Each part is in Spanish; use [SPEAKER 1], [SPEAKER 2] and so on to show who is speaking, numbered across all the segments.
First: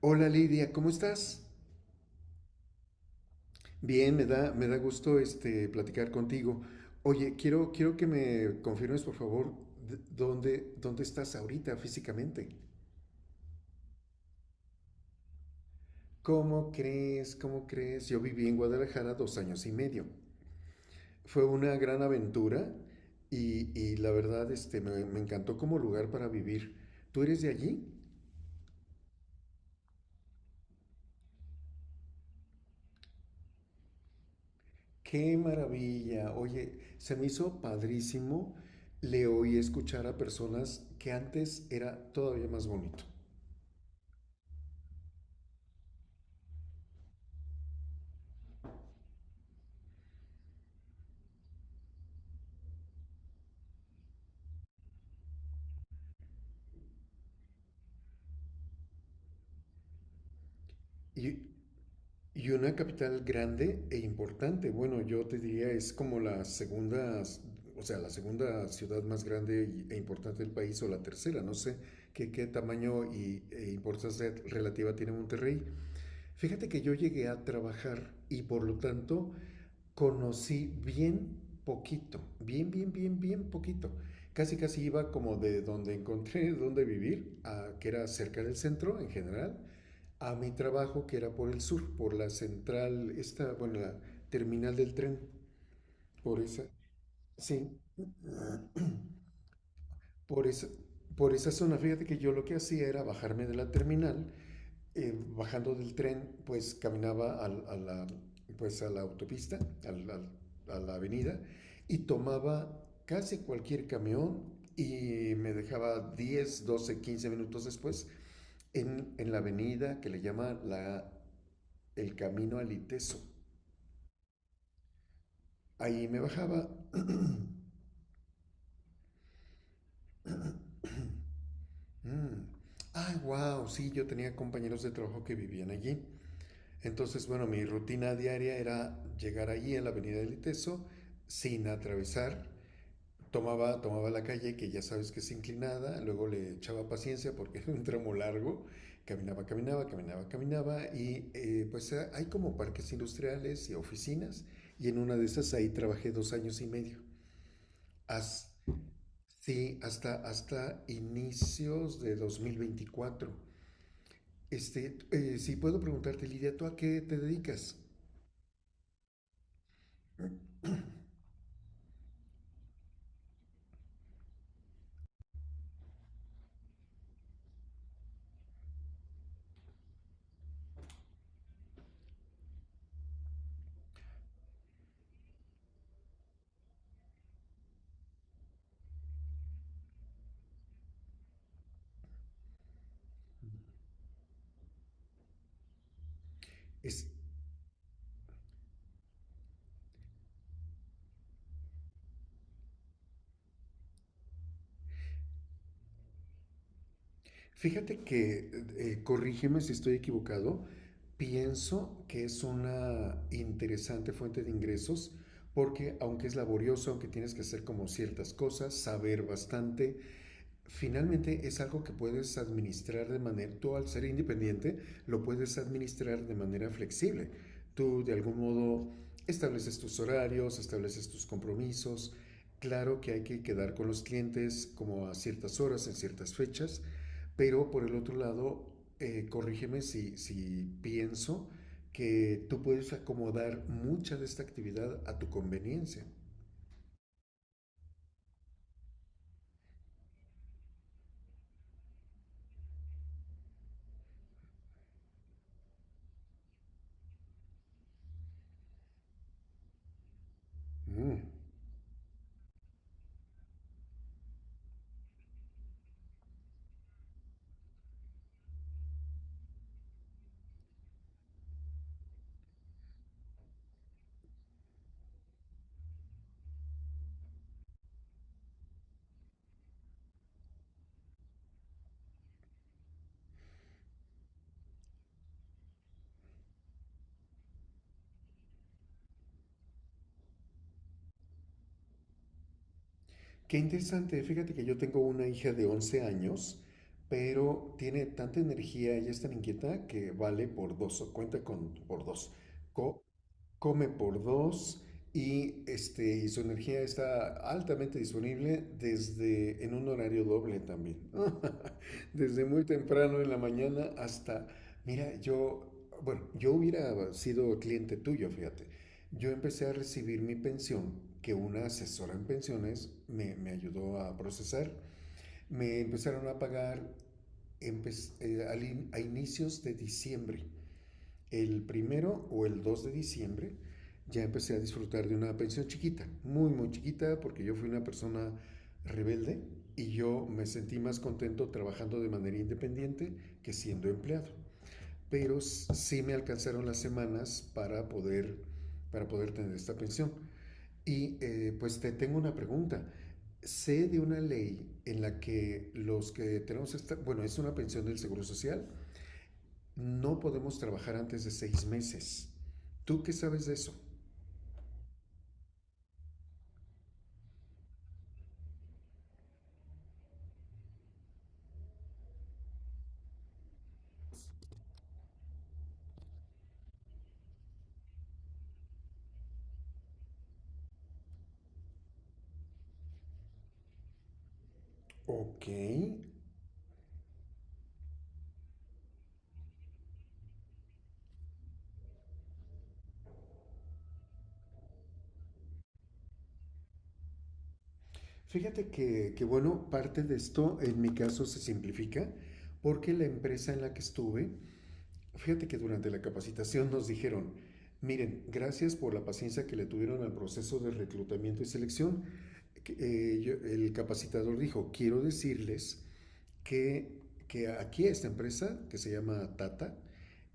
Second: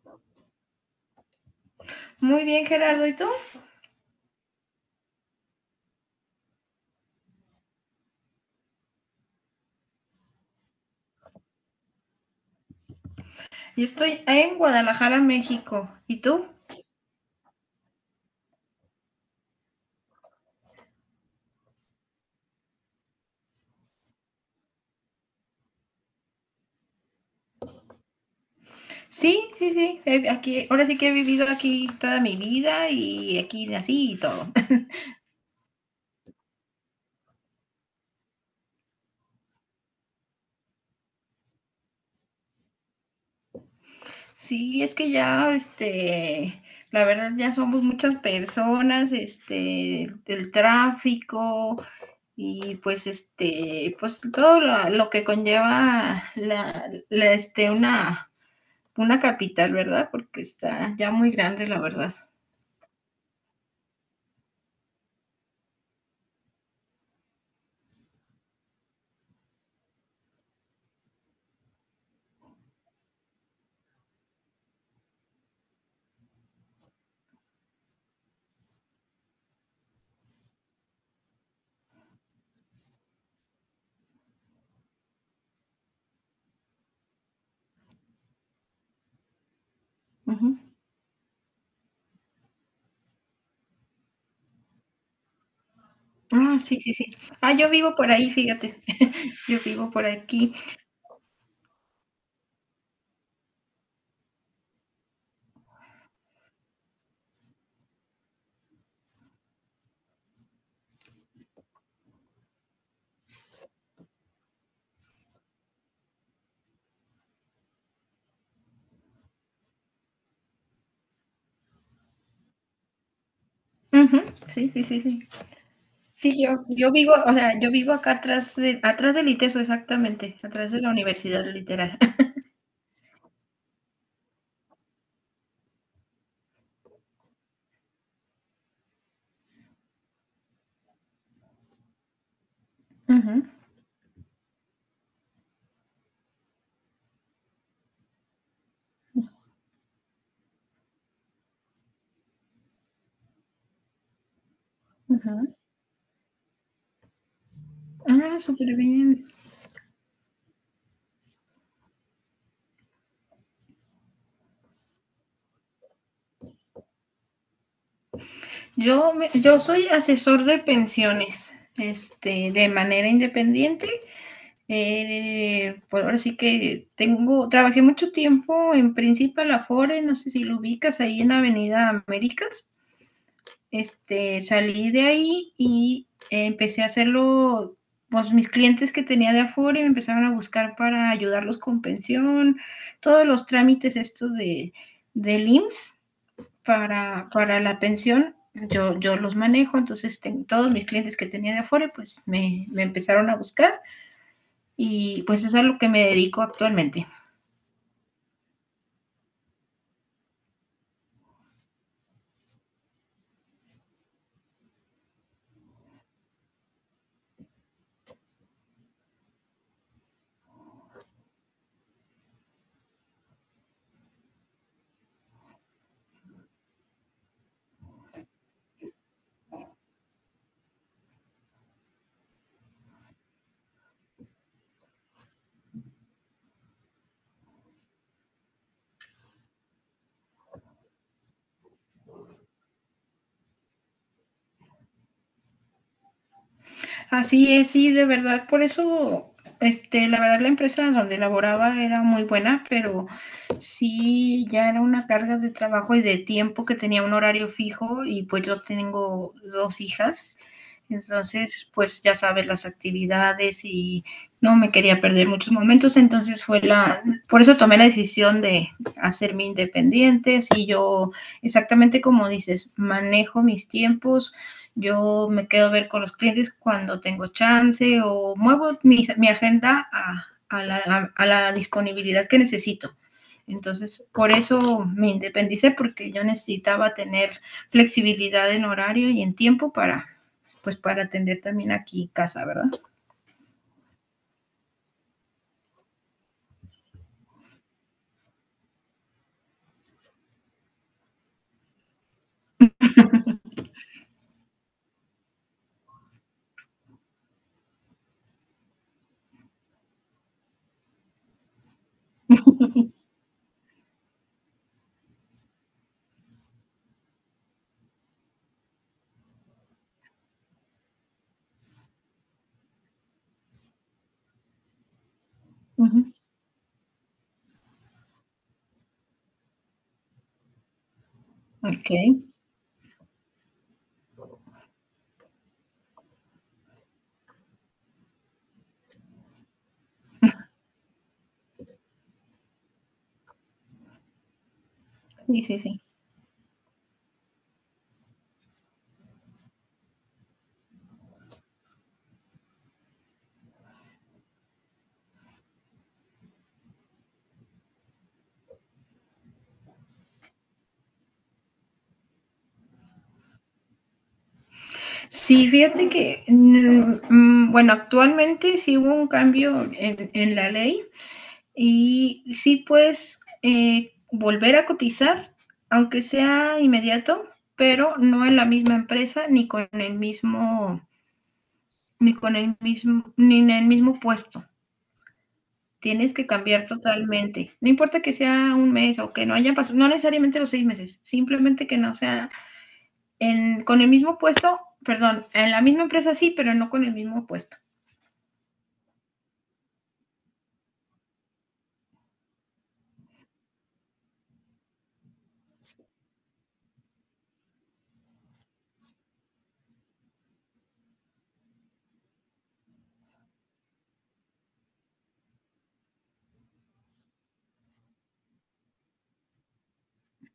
[SPEAKER 1] Hola Lidia, ¿cómo estás?
[SPEAKER 2] Muy bien, Gerardo. ¿Y tú?
[SPEAKER 1] Bien, me da gusto platicar contigo. Oye, quiero que me confirmes, por favor, dónde estás ahorita físicamente.
[SPEAKER 2] Yo estoy en Guadalajara, México. ¿Y tú?
[SPEAKER 1] ¿Cómo crees? ¿Cómo crees? Yo viví en Guadalajara dos años y medio. Fue una gran aventura y la verdad me encantó como lugar para vivir. ¿Tú eres de allí?
[SPEAKER 2] Sí, sí, sí. Aquí, ahora sí que he vivido aquí toda mi vida y aquí nací y todo.
[SPEAKER 1] Qué maravilla. Oye, se me hizo padrísimo. Le oí escuchar a personas que antes era todavía más bonito.
[SPEAKER 2] Sí, es que ya, la verdad ya somos muchas personas, el tráfico y pues, pues todo lo que conlleva una capital, ¿verdad? Porque está ya muy
[SPEAKER 1] Y,
[SPEAKER 2] grande, la verdad.
[SPEAKER 1] y una capital grande e importante. Bueno, yo te diría es como la segunda, o sea, la segunda ciudad más grande e importante del país o la tercera. No sé qué tamaño e importancia relativa tiene Monterrey. Fíjate que yo llegué a trabajar y por lo tanto conocí bien poquito, bien poquito. Casi iba como de donde encontré donde vivir, que era cerca del centro en general, a mi
[SPEAKER 2] Ujú.
[SPEAKER 1] trabajo que era por el sur, por la central, esta, bueno, la terminal del tren, por
[SPEAKER 2] Ah,
[SPEAKER 1] esa,
[SPEAKER 2] sí, sí, sí. Ah, yo
[SPEAKER 1] sí,
[SPEAKER 2] vivo por ahí, fíjate. Yo vivo por
[SPEAKER 1] por
[SPEAKER 2] aquí.
[SPEAKER 1] esa, por esa zona. Fíjate que yo lo que hacía era bajarme de la terminal bajando del tren, pues caminaba pues, a la autopista, al, al, a la avenida, y tomaba casi cualquier camión y me dejaba 10, 12, 15 minutos después en la avenida que le llama la, el Camino al Iteso.
[SPEAKER 2] Ujú, sí, sí, sí, sí.
[SPEAKER 1] Ahí me
[SPEAKER 2] Sí, yo,
[SPEAKER 1] bajaba.
[SPEAKER 2] yo vivo, o sea, yo vivo acá atrás del ITESO, exactamente, atrás de la universidad, literal.
[SPEAKER 1] Mm. Ah, wow, sí, yo tenía compañeros de trabajo que vivían allí. Entonces, bueno, mi rutina diaria era llegar allí en la avenida del Iteso sin atravesar.
[SPEAKER 2] Ujú,
[SPEAKER 1] Tomaba la calle, que ya sabes que es inclinada, luego le echaba paciencia porque era un tramo largo, caminaba, y pues hay como parques industriales y oficinas, y en una de
[SPEAKER 2] ujú.
[SPEAKER 1] esas ahí trabajé dos años y medio.
[SPEAKER 2] Ah,
[SPEAKER 1] As-
[SPEAKER 2] súper bien.
[SPEAKER 1] sí, hasta inicios de 2024. Si puedo preguntarte, Lidia, ¿tú a qué te dedicas?
[SPEAKER 2] Yo soy asesor de pensiones, de manera independiente. Pues ahora sí que tengo, trabajé mucho tiempo en Principal Afore, no sé si lo ubicas ahí en Avenida Américas. Este, salí de ahí y empecé a hacerlo, pues mis clientes que tenía de afuera me empezaron a buscar para ayudarlos con pensión, todos los trámites del IMSS
[SPEAKER 1] Es,
[SPEAKER 2] para la pensión, yo los manejo, entonces todos mis clientes que tenía de afuera, pues me empezaron a buscar y pues eso es a lo que me dedico actualmente.
[SPEAKER 1] Fíjate que, corrígeme si estoy equivocado, pienso que es una interesante fuente de ingresos porque aunque es laborioso, aunque tienes que hacer como ciertas cosas, saber bastante, finalmente es algo que puedes administrar de manera, tú al ser independiente, lo puedes administrar de manera flexible. Tú de algún modo estableces tus horarios, estableces tus compromisos. Claro que hay que quedar con los clientes como a ciertas horas, en ciertas fechas, pero por el otro lado, corrígeme si pienso que tú puedes acomodar mucha de esta actividad a tu conveniencia.
[SPEAKER 2] Así es, sí, de verdad, por eso, la verdad la empresa donde laboraba era muy buena, pero sí, ya era una carga de trabajo y de tiempo que tenía un horario fijo y pues yo tengo dos hijas,
[SPEAKER 1] Mm.
[SPEAKER 2] entonces pues ya sabes las actividades y no me quería perder muchos momentos, entonces por eso tomé la decisión de hacerme independiente, y yo exactamente como dices, manejo mis tiempos. Yo me quedo a ver con los clientes cuando tengo chance o muevo mi agenda a la disponibilidad que necesito. Entonces, por eso me independicé, porque yo necesitaba tener flexibilidad en horario y en tiempo para, pues, para atender también aquí casa, ¿verdad?
[SPEAKER 1] Qué interesante, fíjate que yo tengo una hija de 11 años, pero tiene tanta energía, ella es tan inquieta que vale por dos, o cuenta con por dos, co- come por dos y, y su energía está altamente disponible desde en un horario doble también, desde muy temprano en la mañana hasta, mira, yo, bueno, yo hubiera sido cliente tuyo, fíjate. Yo empecé a recibir mi pensión, que una asesora en pensiones me ayudó a procesar. Me
[SPEAKER 2] Uh -huh.
[SPEAKER 1] empezaron a pagar a inicios de diciembre. El
[SPEAKER 2] Ok.
[SPEAKER 1] primero o el 2 de diciembre ya empecé a disfrutar de una pensión chiquita, muy chiquita, porque yo fui una persona rebelde y yo me sentí más contento trabajando de manera independiente que siendo empleado. Pero
[SPEAKER 2] Sí, sí, sí.
[SPEAKER 1] sí me alcanzaron las semanas para poder tener esta pensión. Y pues te tengo una pregunta. Sé de una ley en la que los que tenemos esta, bueno, es una pensión del Seguro Social, no podemos trabajar antes de 6 meses. ¿Tú qué sabes de eso?
[SPEAKER 2] Sí, fíjate que, bueno, actualmente sí hubo un cambio en la ley. Y sí, pues volver a cotizar, aunque sea inmediato, pero no en la misma empresa ni con el mismo, ni en el mismo puesto.
[SPEAKER 1] Ok.
[SPEAKER 2] Tienes que cambiar totalmente. No importa que sea un mes o que no hayan pasado, no necesariamente los seis meses, simplemente que no sea en, con el mismo puesto, perdón, en la misma empresa sí, pero no con el mismo puesto.
[SPEAKER 1] Fíjate que, bueno, parte de esto en mi caso se simplifica porque la empresa en la que estuve. Fíjate que durante la capacitación nos dijeron, miren, gracias por la paciencia que le tuvieron al proceso de reclutamiento y selección. El capacitador dijo, quiero decirles que, que aquí a esta empresa, que se llama Tata,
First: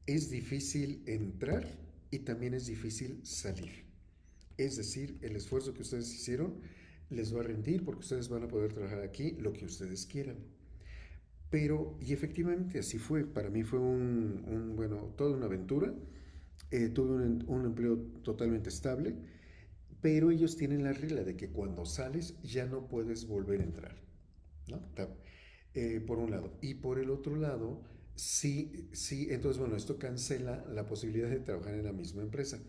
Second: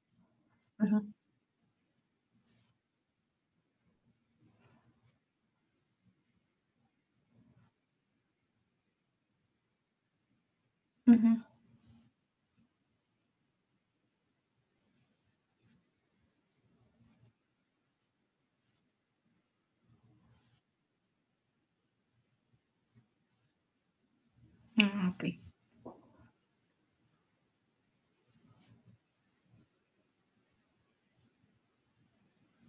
[SPEAKER 1] es
[SPEAKER 2] Ajá.
[SPEAKER 1] difícil entrar y también es difícil salir. Es decir, el esfuerzo que ustedes hicieron les va a rendir porque ustedes van a poder trabajar aquí lo que ustedes quieran.
[SPEAKER 2] Ujú.
[SPEAKER 1] Pero, y efectivamente así fue, para mí fue bueno, toda una aventura. Tuve un empleo totalmente estable, pero ellos tienen la regla de que cuando sales ya no puedes volver a entrar, ¿no?
[SPEAKER 2] Ah, ok.
[SPEAKER 1] Por un lado. Y por el otro lado, sí, sí, entonces bueno, esto cancela la posibilidad de trabajar en la misma empresa,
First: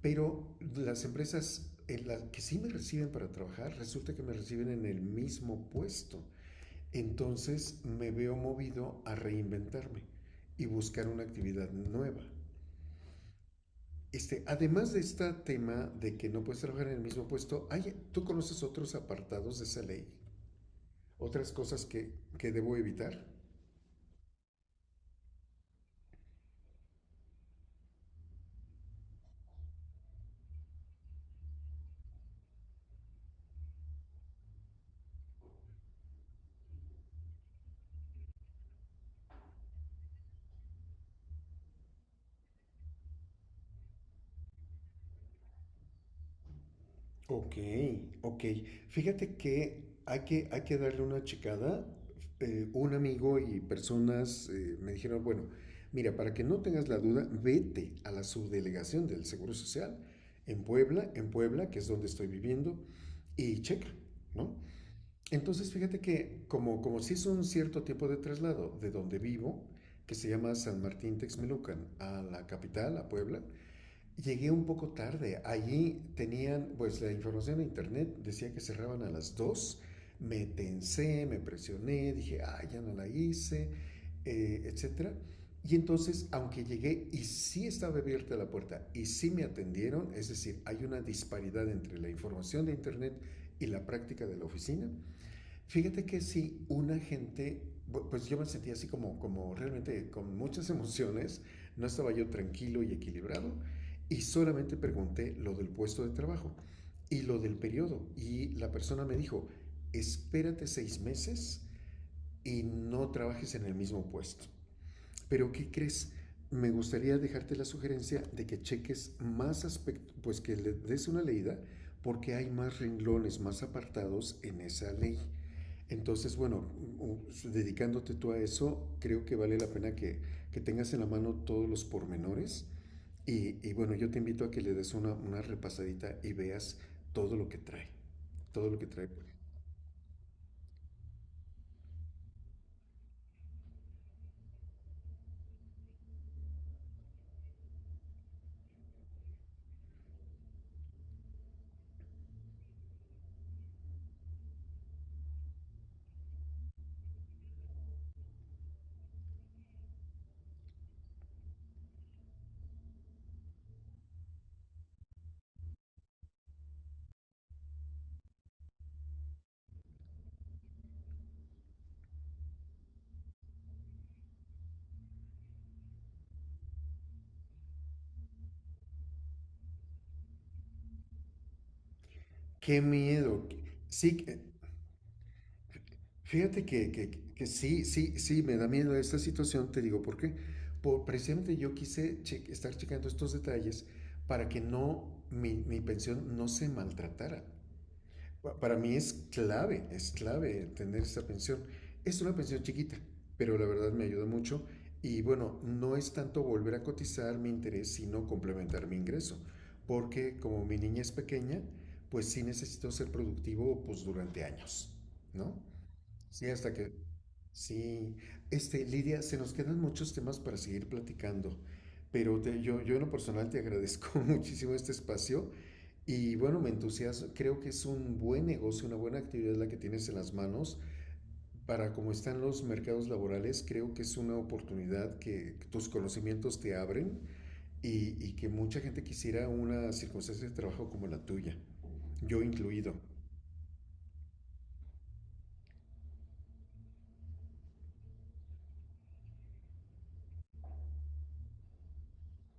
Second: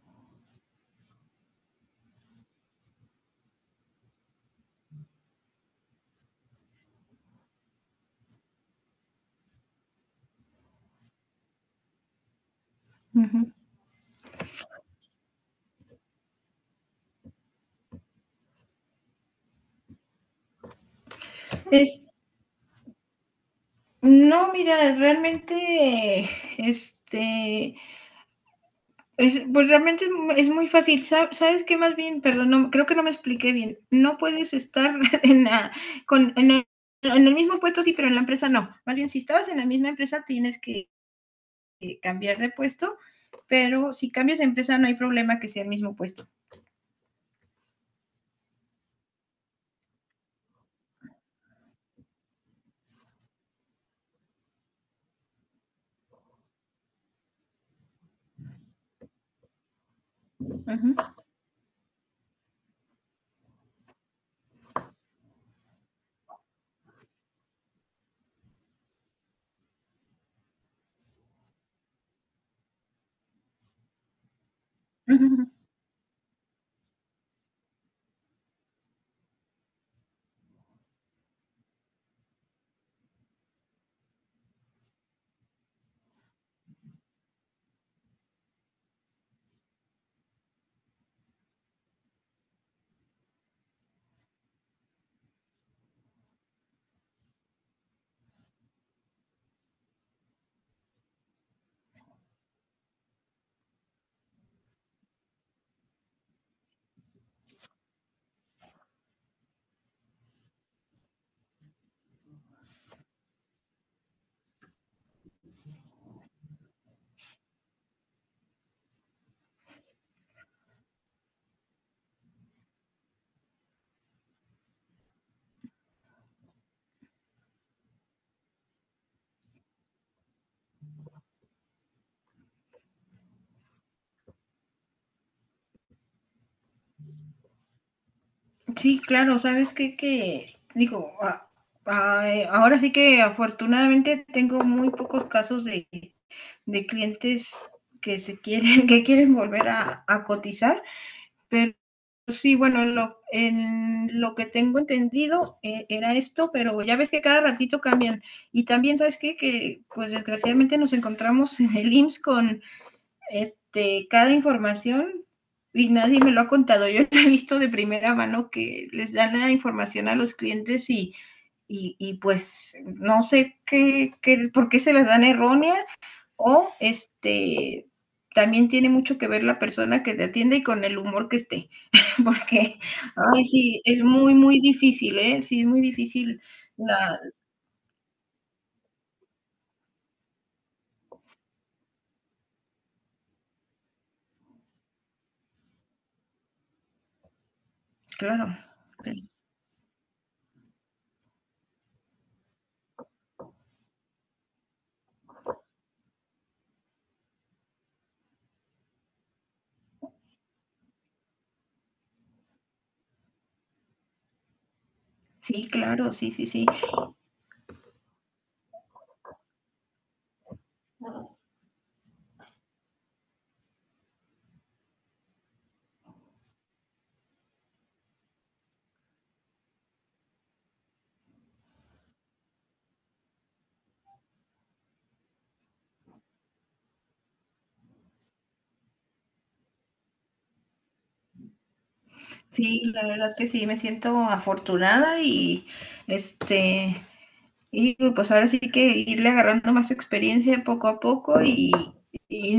[SPEAKER 1] pero las empresas en las que sí me reciben para trabajar, resulta que me reciben en el mismo puesto. Entonces me veo movido a reinventarme y buscar una actividad nueva.
[SPEAKER 2] Ujú.
[SPEAKER 1] Además de este tema de que no puedes trabajar en el mismo puesto, ¿tú conoces otros apartados de esa ley? ¿Otras cosas
[SPEAKER 2] Es,
[SPEAKER 1] que debo evitar?
[SPEAKER 2] No, mira, realmente, este, pues es muy fácil. ¿Sabes qué? Más bien, perdón, no, creo que no me expliqué bien. No puedes estar en la, con, en el mismo puesto, sí, pero en la empresa no. Más bien, si estabas en la misma empresa, tienes que cambiar de puesto, pero si cambias de empresa, no hay problema que sea el mismo puesto.
[SPEAKER 1] Ok, ok. Fíjate que hay que darle una checada. Un amigo y personas me dijeron, bueno, mira, para que no tengas la duda, vete a la subdelegación del Seguro Social
[SPEAKER 2] Ujú,
[SPEAKER 1] En Puebla, que es donde estoy viviendo, y checa, ¿no? Entonces, fíjate que como si es un cierto tiempo de traslado de donde vivo, que se llama San Martín Texmelucan, a la capital, a Puebla, llegué un poco tarde.
[SPEAKER 2] ujú,
[SPEAKER 1] Allí tenían, pues la información en internet decía que cerraban a las dos. Me tensé, me presioné, dije, ah, ya no la hice, etcétera. Y entonces, aunque llegué y sí estaba abierta la puerta y sí me atendieron, es decir, hay una disparidad entre la información de internet y la práctica de la oficina. Fíjate que sí, una gente, pues yo me sentía así como, como realmente con muchas emociones, no estaba yo tranquilo y equilibrado, y solamente pregunté lo del puesto de trabajo y lo del periodo, y la persona me dijo, espérate 6 meses y no trabajes en el mismo puesto. Pero ¿qué crees? Me gustaría dejarte la sugerencia de que cheques más aspectos, pues que le des una leída, porque hay más renglones, más apartados en esa ley. Entonces, bueno, dedicándote tú a eso, creo que vale la pena que tengas en la mano todos los pormenores. Bueno, yo te invito a que le des una repasadita y veas todo lo que trae. Todo lo que
[SPEAKER 2] sí,
[SPEAKER 1] trae.
[SPEAKER 2] claro, ¿sabes qué? Digo, ahora sí que afortunadamente tengo muy pocos casos de clientes que se quieren, que quieren volver a cotizar, pero sí, bueno, en lo que tengo entendido era esto, pero ya ves que cada ratito cambian. Y también, ¿sabes qué? Que pues desgraciadamente nos encontramos en el IMSS con cada información y nadie me lo ha contado. Yo he visto de primera mano que les dan la información a los clientes y pues no sé por qué se las dan errónea o también tiene mucho que ver la persona que te atiende y con el humor que esté, porque
[SPEAKER 1] ¡Qué
[SPEAKER 2] ay,
[SPEAKER 1] miedo!
[SPEAKER 2] sí, es
[SPEAKER 1] Sí,
[SPEAKER 2] muy, muy difícil, ¿eh? Sí, es muy difícil
[SPEAKER 1] fíjate que, que-
[SPEAKER 2] la
[SPEAKER 1] que sí, sí, me da miedo esta situación, te digo, ¿por qué? Por, precisamente yo quise estar checando estos detalles para que no, mi pensión no se maltratara.
[SPEAKER 2] claro.
[SPEAKER 1] Para mí es clave tener esta pensión. Es una pensión chiquita, pero la verdad me ayuda mucho. Y bueno, no es tanto volver a cotizar mi interés, sino complementar mi ingreso. Porque como mi niña es pequeña, pues sí necesito ser productivo pues durante años, ¿no?
[SPEAKER 2] Sí, claro, sí,
[SPEAKER 1] Sí,
[SPEAKER 2] sí, sí.
[SPEAKER 1] hasta que... Sí. Lidia, se nos quedan muchos temas para seguir platicando. Pero yo en lo personal te agradezco muchísimo este espacio y bueno, me entusiasma, creo que es un buen negocio, una buena actividad la que tienes en las manos. Para cómo están los mercados laborales, creo que es una oportunidad que tus conocimientos te abren y que mucha gente quisiera una circunstancia de trabajo como la tuya, yo
[SPEAKER 2] Sí,
[SPEAKER 1] incluido.
[SPEAKER 2] la verdad es que sí, me siento afortunada y este y pues ahora sí que irle agarrando más experiencia poco a poco y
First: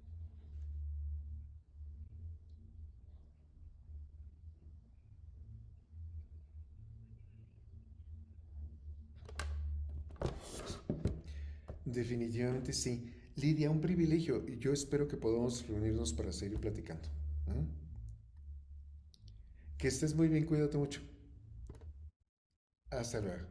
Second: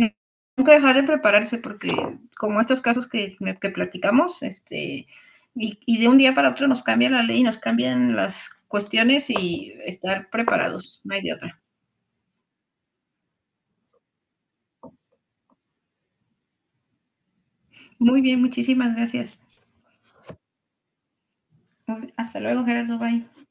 [SPEAKER 2] nunca dejar de prepararse porque como estos casos que platicamos, y, de un día para otro nos cambia la ley, nos cambian las cuestiones y estar preparados, no hay de otra.
[SPEAKER 1] Definitivamente sí. Lidia, un privilegio. Yo espero que podamos reunirnos para seguir platicando. ¿Mm?
[SPEAKER 2] Muy bien, muchísimas gracias.
[SPEAKER 1] Que estés muy bien, cuídate mucho.
[SPEAKER 2] Hasta luego, Gerardo.
[SPEAKER 1] Hasta
[SPEAKER 2] Bye.
[SPEAKER 1] luego.